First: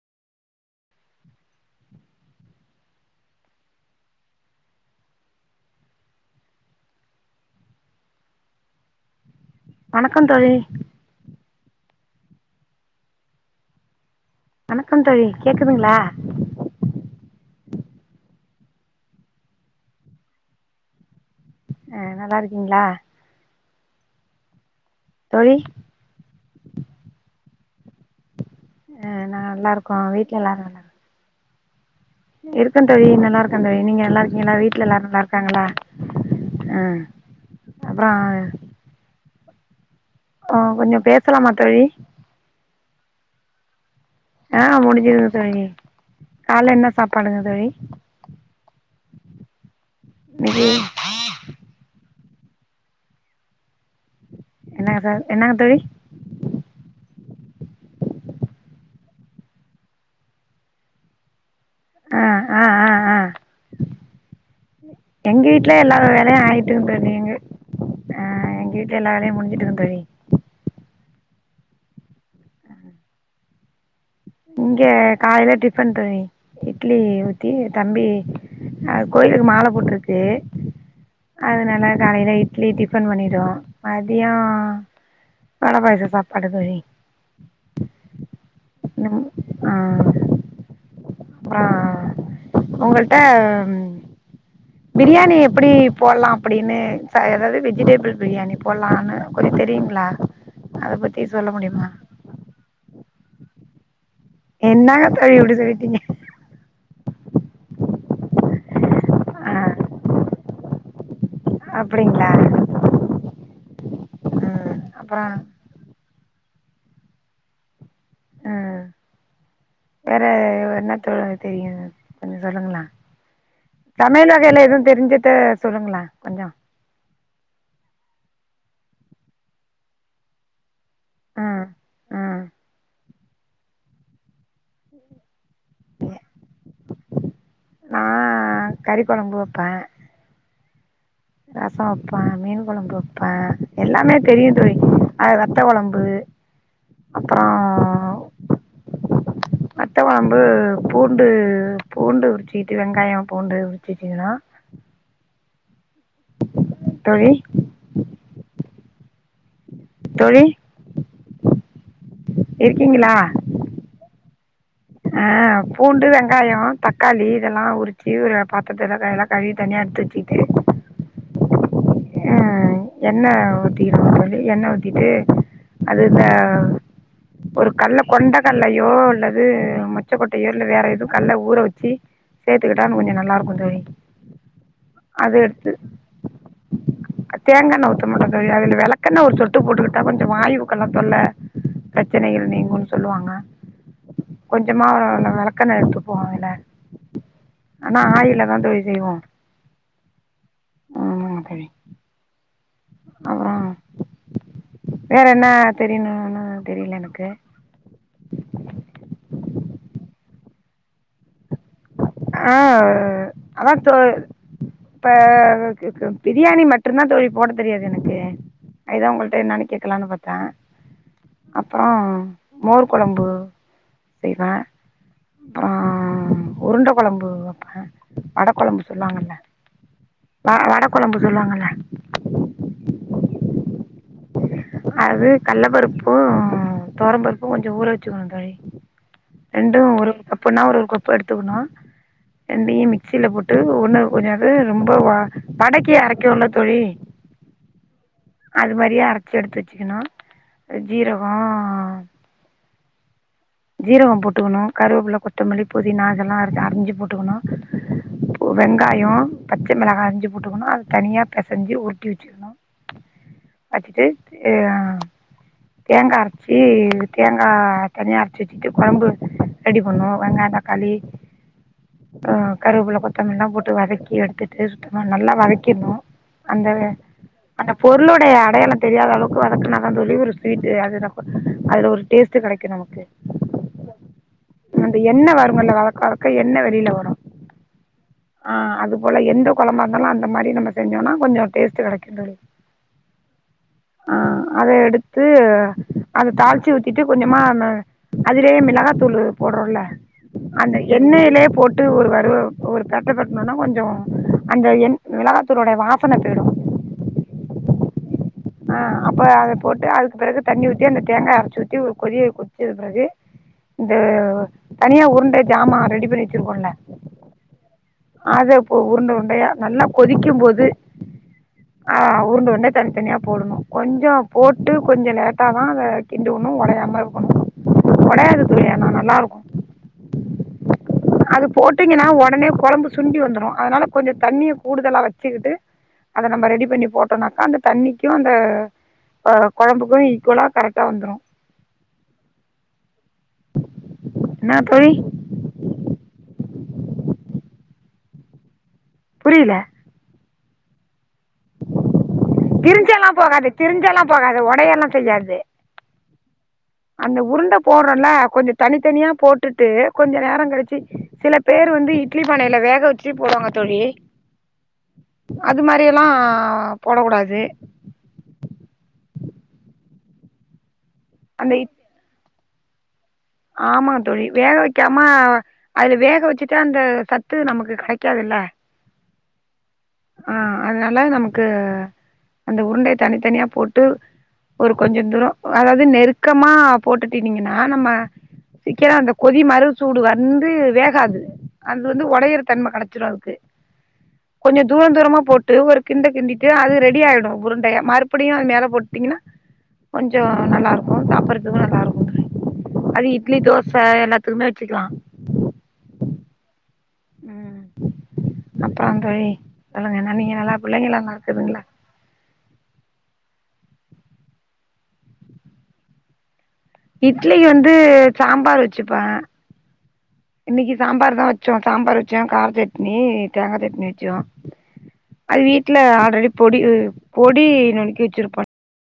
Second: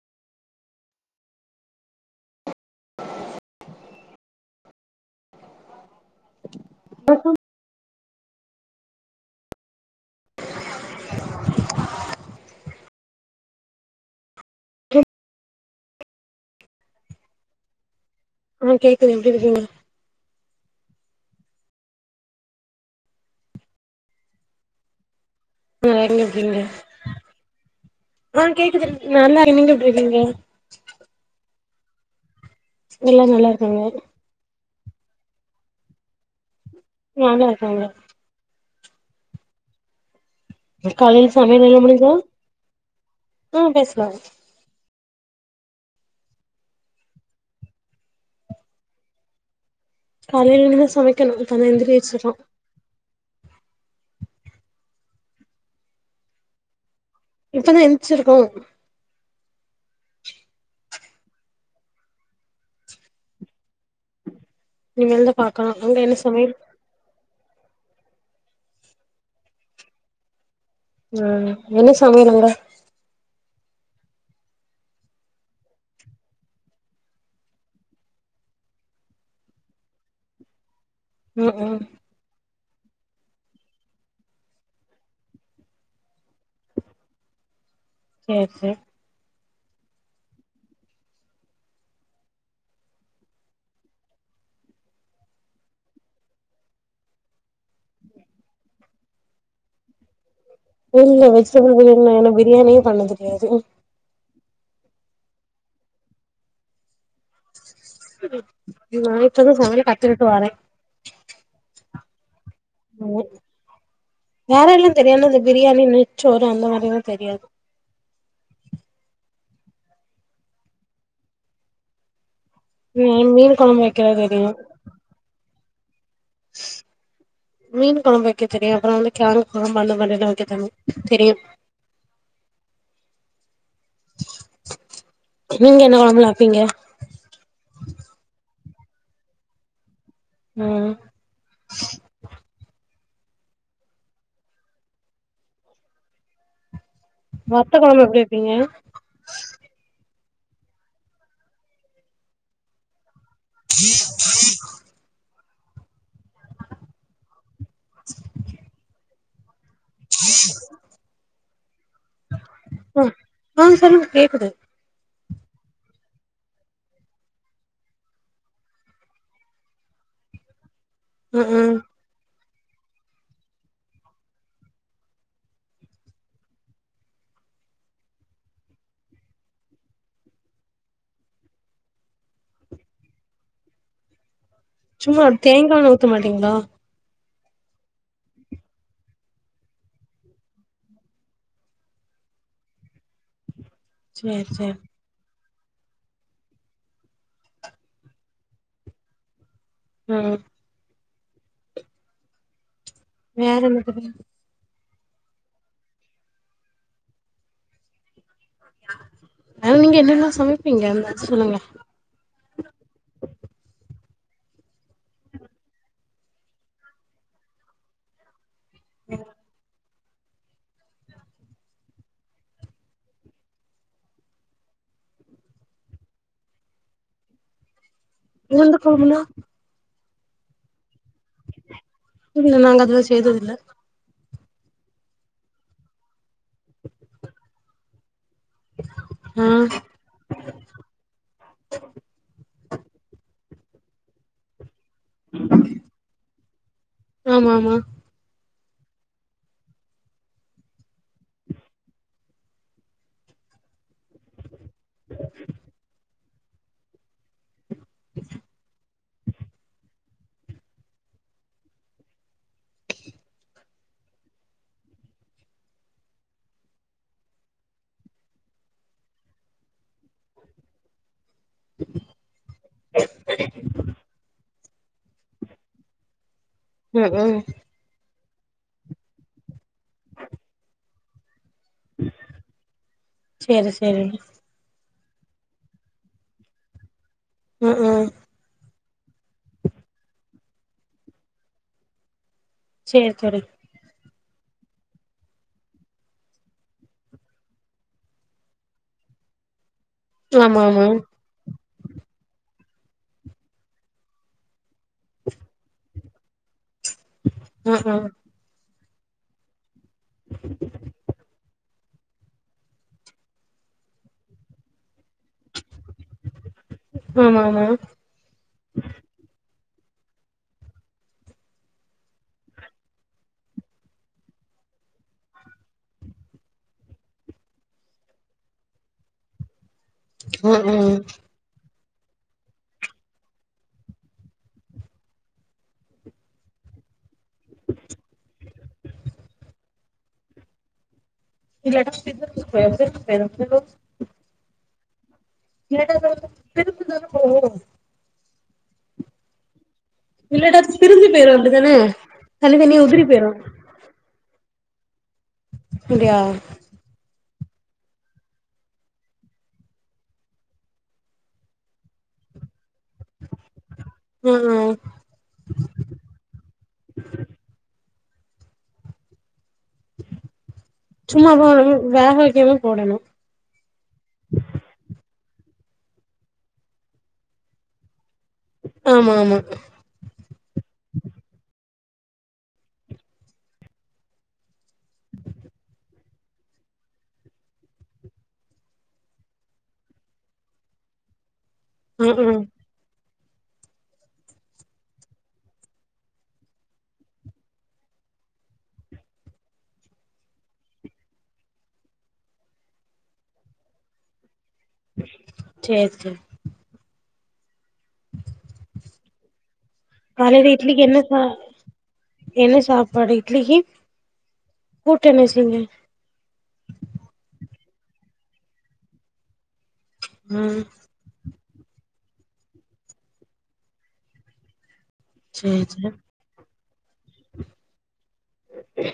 [unintelligible] வணக்கம் தோழி வணக்கம் தோழி கேக்குதுங்களா ஆஹ கேக்குது எப்டி இருக்கீங்க அஹ நல்லா இருக்கீங்களா தோழி இப்ப எங்க இருக்கிங்க ஹம் கேக்குது ஆ நல்லா நாங்க நீங்க இருக்கோ எப்புடுருக்கீங்க இருக்க தோழி நல்லா இருக்கேன் இருக்காங்க தோழி நீங்க நல்லா இருக்கீங்களா வீட்டுல எல்லாரும் நல்லா ங்கலா ஆஹ நல்லா இருக்காங்க அப்பறம் கொஞ்சோ காலேல பேசலாமா சமயல் வேல தோழி முடிஞ்சுதா ஹும் பேசு ஆஹ முடிஞ் இருங்க தோழி கால்ல என்ன சாப்பாடுங்க தோழி இன்னைக்கு காலையிருந்து சமைக்கணும் தம்பி எந்திரி வச்சறான் என்னகு என்னாங்க தோழி இப்பதான் எந்தச்சிருக்கோம் ஆஹ ஆஹ ஆஹ ஆஹ இனிமேல் தா எங்க பாக்கணு வீட்டுலயும் அங்க எல்லாரும் என்ன வேலையும் சமையல் ஆயிட்டுன்றது நீங்க ஆஹ எங்க வீட்டுல எல்லா வேலயும் முடிஞ்சுட்டு இருக்கு தோழி ஆஹ என்ன சமையல் அங்க இங்க காலேல டிஃபன் தோழி இட்லி ஊத்தி தம்பி அஹ கோயிலுக்கு மாலை போட்டுருக்கு ம் ம் அதுனால்ல காலேல இ இட்லி டிஃபன் பண்ணிடுவோம் மதியோம் வட பாயசம் சாப்பாடு தோழி சேர் சேர் ஆஹ ஆஹ உங்கள்ட பிரியாணி எப்படி போடலாம் அப்படின்னு ஏதாவது வெஜிடேபிள் பிரியாணி போடலான்னு கொஞ்சம் தெரியுங்ளா இல்ல வெஜிடபிள் பிரியாணி ஏன்ன பிரியாணியே பண்ண யாது என்னங்க தோழி இப்படி சொல்லிடீங்க நா இப்ப தான் சமயல் கத்துகிட்டு வறேன் அப்டிங்களா உஹ வேற எல்லாம் அப்புறம் தெரியாது பிரியாணி நிச்சோ அந்த மாரிலா தெரியாது ஹ வேற என்ன த தெரியும் சொல்லுங்கலே ம் மீன் கொழம்பு வைக்க தமிழ் தெரியு வகையில எதுவும் தெரிஞ்சுட்டு சொல்லுங்கலே மீன் கொழம்பு வைக்க தெரியும் அப்புறம் வந்து கேரட் கொழம்பு அந்த மாரி லா வைக்க தெரியும் ம் ம் நீங்க என்ன குழம்புலா வப்பீங்க நா கறி கொழம்பு வப்பே ஹம் ரசம் வப்பேன் மீன் கொழம்பு வப் வப்ப எல்லாமே தெரியும் தோழி ஆ வத்த குழம்பு வத்த கொழம்பு எப்டி வப்பீங்க ரொம்ப பூண்டு பூண்டு உரிச்சிக்கிட்டு வெங்காயோ பூண்டு உரிச்சிட்டிங்கன்னா [inaudible] தோழி ச தோழி [unintelligible] இருக்கீங்களா ஹ சொல்லுங்க கேக்குது ஆஹ் பூண்டு வெங்காயம் தக்காளி இதெல்லாம் உரிச்சு ஒரு பாத்தத்ததெல்லாம் கழுவி தனியா எடுத்து வச்சுக்கிட்டு உம் ஹ எண்ண ஊத்திகுனு தோழி எண்ண ஊத்திட்டு அது இந்த ஒரு கடல கொண்ட கடலயோ அல்லது மொச்சக்கொட்டையோ இல்ல வேற எதும் கடலஊற வச்சு சேர்த்துக்கிட்டானு கொஞ்சோ நல்லா இருக்கும் தோழி சும்மா தேங்காண்ண ஊத்த மாட்டீங்களா தேங்காண்ண ஊத்த மாட்டேம் அதுல விளக்கெண்ண ஒரு சொட்டு போட்டுக்கிட்டா கொஞ்சோ வாய்வுக்கெல்லாம் தொல்ல பிரச்சனகள் நீங்குன்னு சொல்லுவாங்க சேரி சேரி கொஞ்சமா ஒரு விளக் பக்கன எடுத்து போவாங்கல்ல ஆனா ஆயில தான் தோழி செய்வோம் உம் உம் தோழி வேற என்ன தோழி வேற என்ன தெரியணும்ன்னு தெரியல எனக்கு ஆ நீங்க என்னெல்லாம் சமைப்பீங்க எதாச்சும் ஆஹ் அதா தோ இப்ப பிரியாணி மட்டும் தான் தோழி போட தெரியாது எனக்கு அதுதான் உங்கள்ட்ட நான் கேட்டா லானு பாத்தேன் அப்புறம் மோர் கொழம்பு செய்வேன் அப்ரோ உருட் மீன் கொழம்பு வைப்பேன் வட கொழம்புனா வட கொழம்பு சொல்லுவாங்கல்ல இல்ல நாங்க அதெல்லாம் செய்றதுல அது கடல பருப்பு தொவரம் பருப்பு கொஞ்சோ ஊற வச்சு ம் தி ஆ ரெண்டும் ஒரு கப்புன ஒரு கப் எடுத்துக்கணும் ரெண்டையுமை மிக்சில போட்டு ஒண்ணு கொஞ்சோ எடுத்து ரொம்ப வடக்கை அரைக்க உள்ளது தோழி ஆமா ஆமா அது மாதிரியா அரை எடுத்து வச்சுக்கணு அ ஜீரகம் ஜீரகம் போட்டுக்கணும் கருவெப்புல கொத்தமல்லி புதினா அதெல்லாம் அறிஞ்சு போ ட்டுக்கணும் இப்ப வெங்காயம் பச்சை மிளகா அரைச்சு போட்டுக்கணும் அது தனியா பிசைஞ்சி உருட்டி வச்சுக்கணும் வச்சுட்டு தேங்கா அரைச்சு தேங்காய் தனியா அ சிட்டு குழம்பு அ ரெடி பண்ணும் வெங்காய தக்காளி ஆஹ் கருவப்பிள்ள கொத்தமல்லி எல்லாம் போட்டு வதக்கி எடுத்துட் [unintelligible] நல்லா வதக்கிறணும் அந்த ம் ம் அந்த பொருளோட [unintelligible] அடயாளம் தெரியாத அளவுக்கு வதக்ணாதா தொல்லி ஒருஸ்வீட் அது அதுல ஒரு டேஸ்ட் கெடைக்கும் நமக்கு சேரி சேரி அந்த என்ன வருமல வளக்க வளக்க என்ன வெளியில வரும் உஹம் உம் ஆ அது போல எந்த குழம்பா இருந்தாலும் அ மாரி நம்ம செஞ்சம்னா கொஞ்சம் டேஸ்ட கெடைக்கும் தோழி சேர் செரு ஆஹ் அத எடுத்து அத தாளிச்சு ஊத்திட்டு கொஞ்சமா அதுலே மிளகாத்தூள் போடுறோம்ல ஆமா அந்த ஆமா எண்ணெய்லே போட்டு ஒரு வரும் ஒரு பெட்டை பெட்டணன்னா கொஞ்சம் அந்த என் மிளகாத்தூளுடைய வாசன போயிடும் அஹ் ஆஹ் ஆஹ் அப்ப ஆ போட்டு அதுக்கு பிறகு தண்ணி ஊத்தி அந்த தேங்காய அரச்சு ஊத் ஒரு கொதிய கொதிச்சது பிறகு இந்த தனிய உண்டை சாமான் ரெடி பண்ணி வச்சிருக்கோம்ல ஆமா ஆமா அதப்ப உருண்டை உருண்டயா நல்லா கொதிக்கும் போது ஆஹ் உருண்ட உருண்டயா தனித்தனியா போடணும் கொஞ்சம் போட்டு கொஞ்சம் லேட்டா தான் அத கிண்டோணும் உடயாம இருக்கணும் உடையாதுக்கு இல்லயனா நல்லா இருக்கும் உஹம் உஹம் விட்டீங்கன்னா உடனே கொழம்பு சுண்டி வந்துடும் அதனால கொஞ்சம் தண்ணிய கூடுதலாக வச்சுக்கிட்டு அத நம்ம ரெடி பண்ணி போட்டோம்னாக்கா அந்த தண்ணி அந்த கொழம்புக்கும் ஈக்குவலா கரெக்டா வந்துரும் இல்லன்னா ஆ தோழி எட த பெருப்புதான போவு புரியல பள்ளட திருந்த [unintelligible] தனி தனியா உதிரி போயிரும் கையல்லாம் செய்யாது அப்டியா அந்த உருண்ட போடுறல்ல கொஞ்சம் தனித்தனியா போட்டுட்டு கொஞ்சம் நேரம் கழிச்சி சில பேர் வந்து இட்லி பானையில வேக வச்சி போடுவாங்க தோழி ஆ ஆ அது மாரி எல்லாம் போடக் கூடாது சும்மா வா அந்த வேக வக்கனும் போடணும் ஆமா தோழி வேக வக்காம அதுல வேக வச்சுட்டா அந்த சத்து நமக்கு கெடை க்காதுல ஆமா ஆமா ஆஹ் அதனால நமக்கு அந்த உருண்டை தனித்தனியா போட்டு ஒரு கொஞ்சம் தூரம் அதாவது நெருக்கமா போட்டுட்டனீங்கன்னா நம்ம சீக்கிரம் அந்த கொதி மரு சூடு வந்து வேகாது அது வந்து ம் உடையிற ம் தன்மை கிடச்சிடும் அது கொஞ்சம் தூரம் தூரமா போட்டு ஒரு கிண்டு கிண்டிட்டு அது ரெடி ஆயிடும் உருண்டைய மறுபடியும் அது மேல போட்டீங்கன்னா கொஞ்சே நல்லா இருக்கும் சாப்படுறதுக்கும் நல்லா இருக்கும் அது இட்லி தோசை எல்லத்துக்குமே சேரி சேரி உம் அப்றோ தோழி சொல்லுங்கனா நீங்க காலைல நல்லா இட்லிக்கு என்ன பிள்ளைங்ககெல்லாம் சா இருக்குதுங்களா என்ன சாப்பாடு இட்லிக்கு கூட்டு என்ன செஞ்ச இட்லி வந்து சாம்பார் வச்சிப்பேன் ஆ இன்னைக்கு சாம்பார் தான் வச் வச்சோம் சாம்பார் வச்சோம் கார சட்னி தேங்காய் சட்னி வச்சோம் அது சேரி வீட்ல சேரி ஆல்ரெடி பொடி பொடி நொணக்கி வச்சிருப்பன்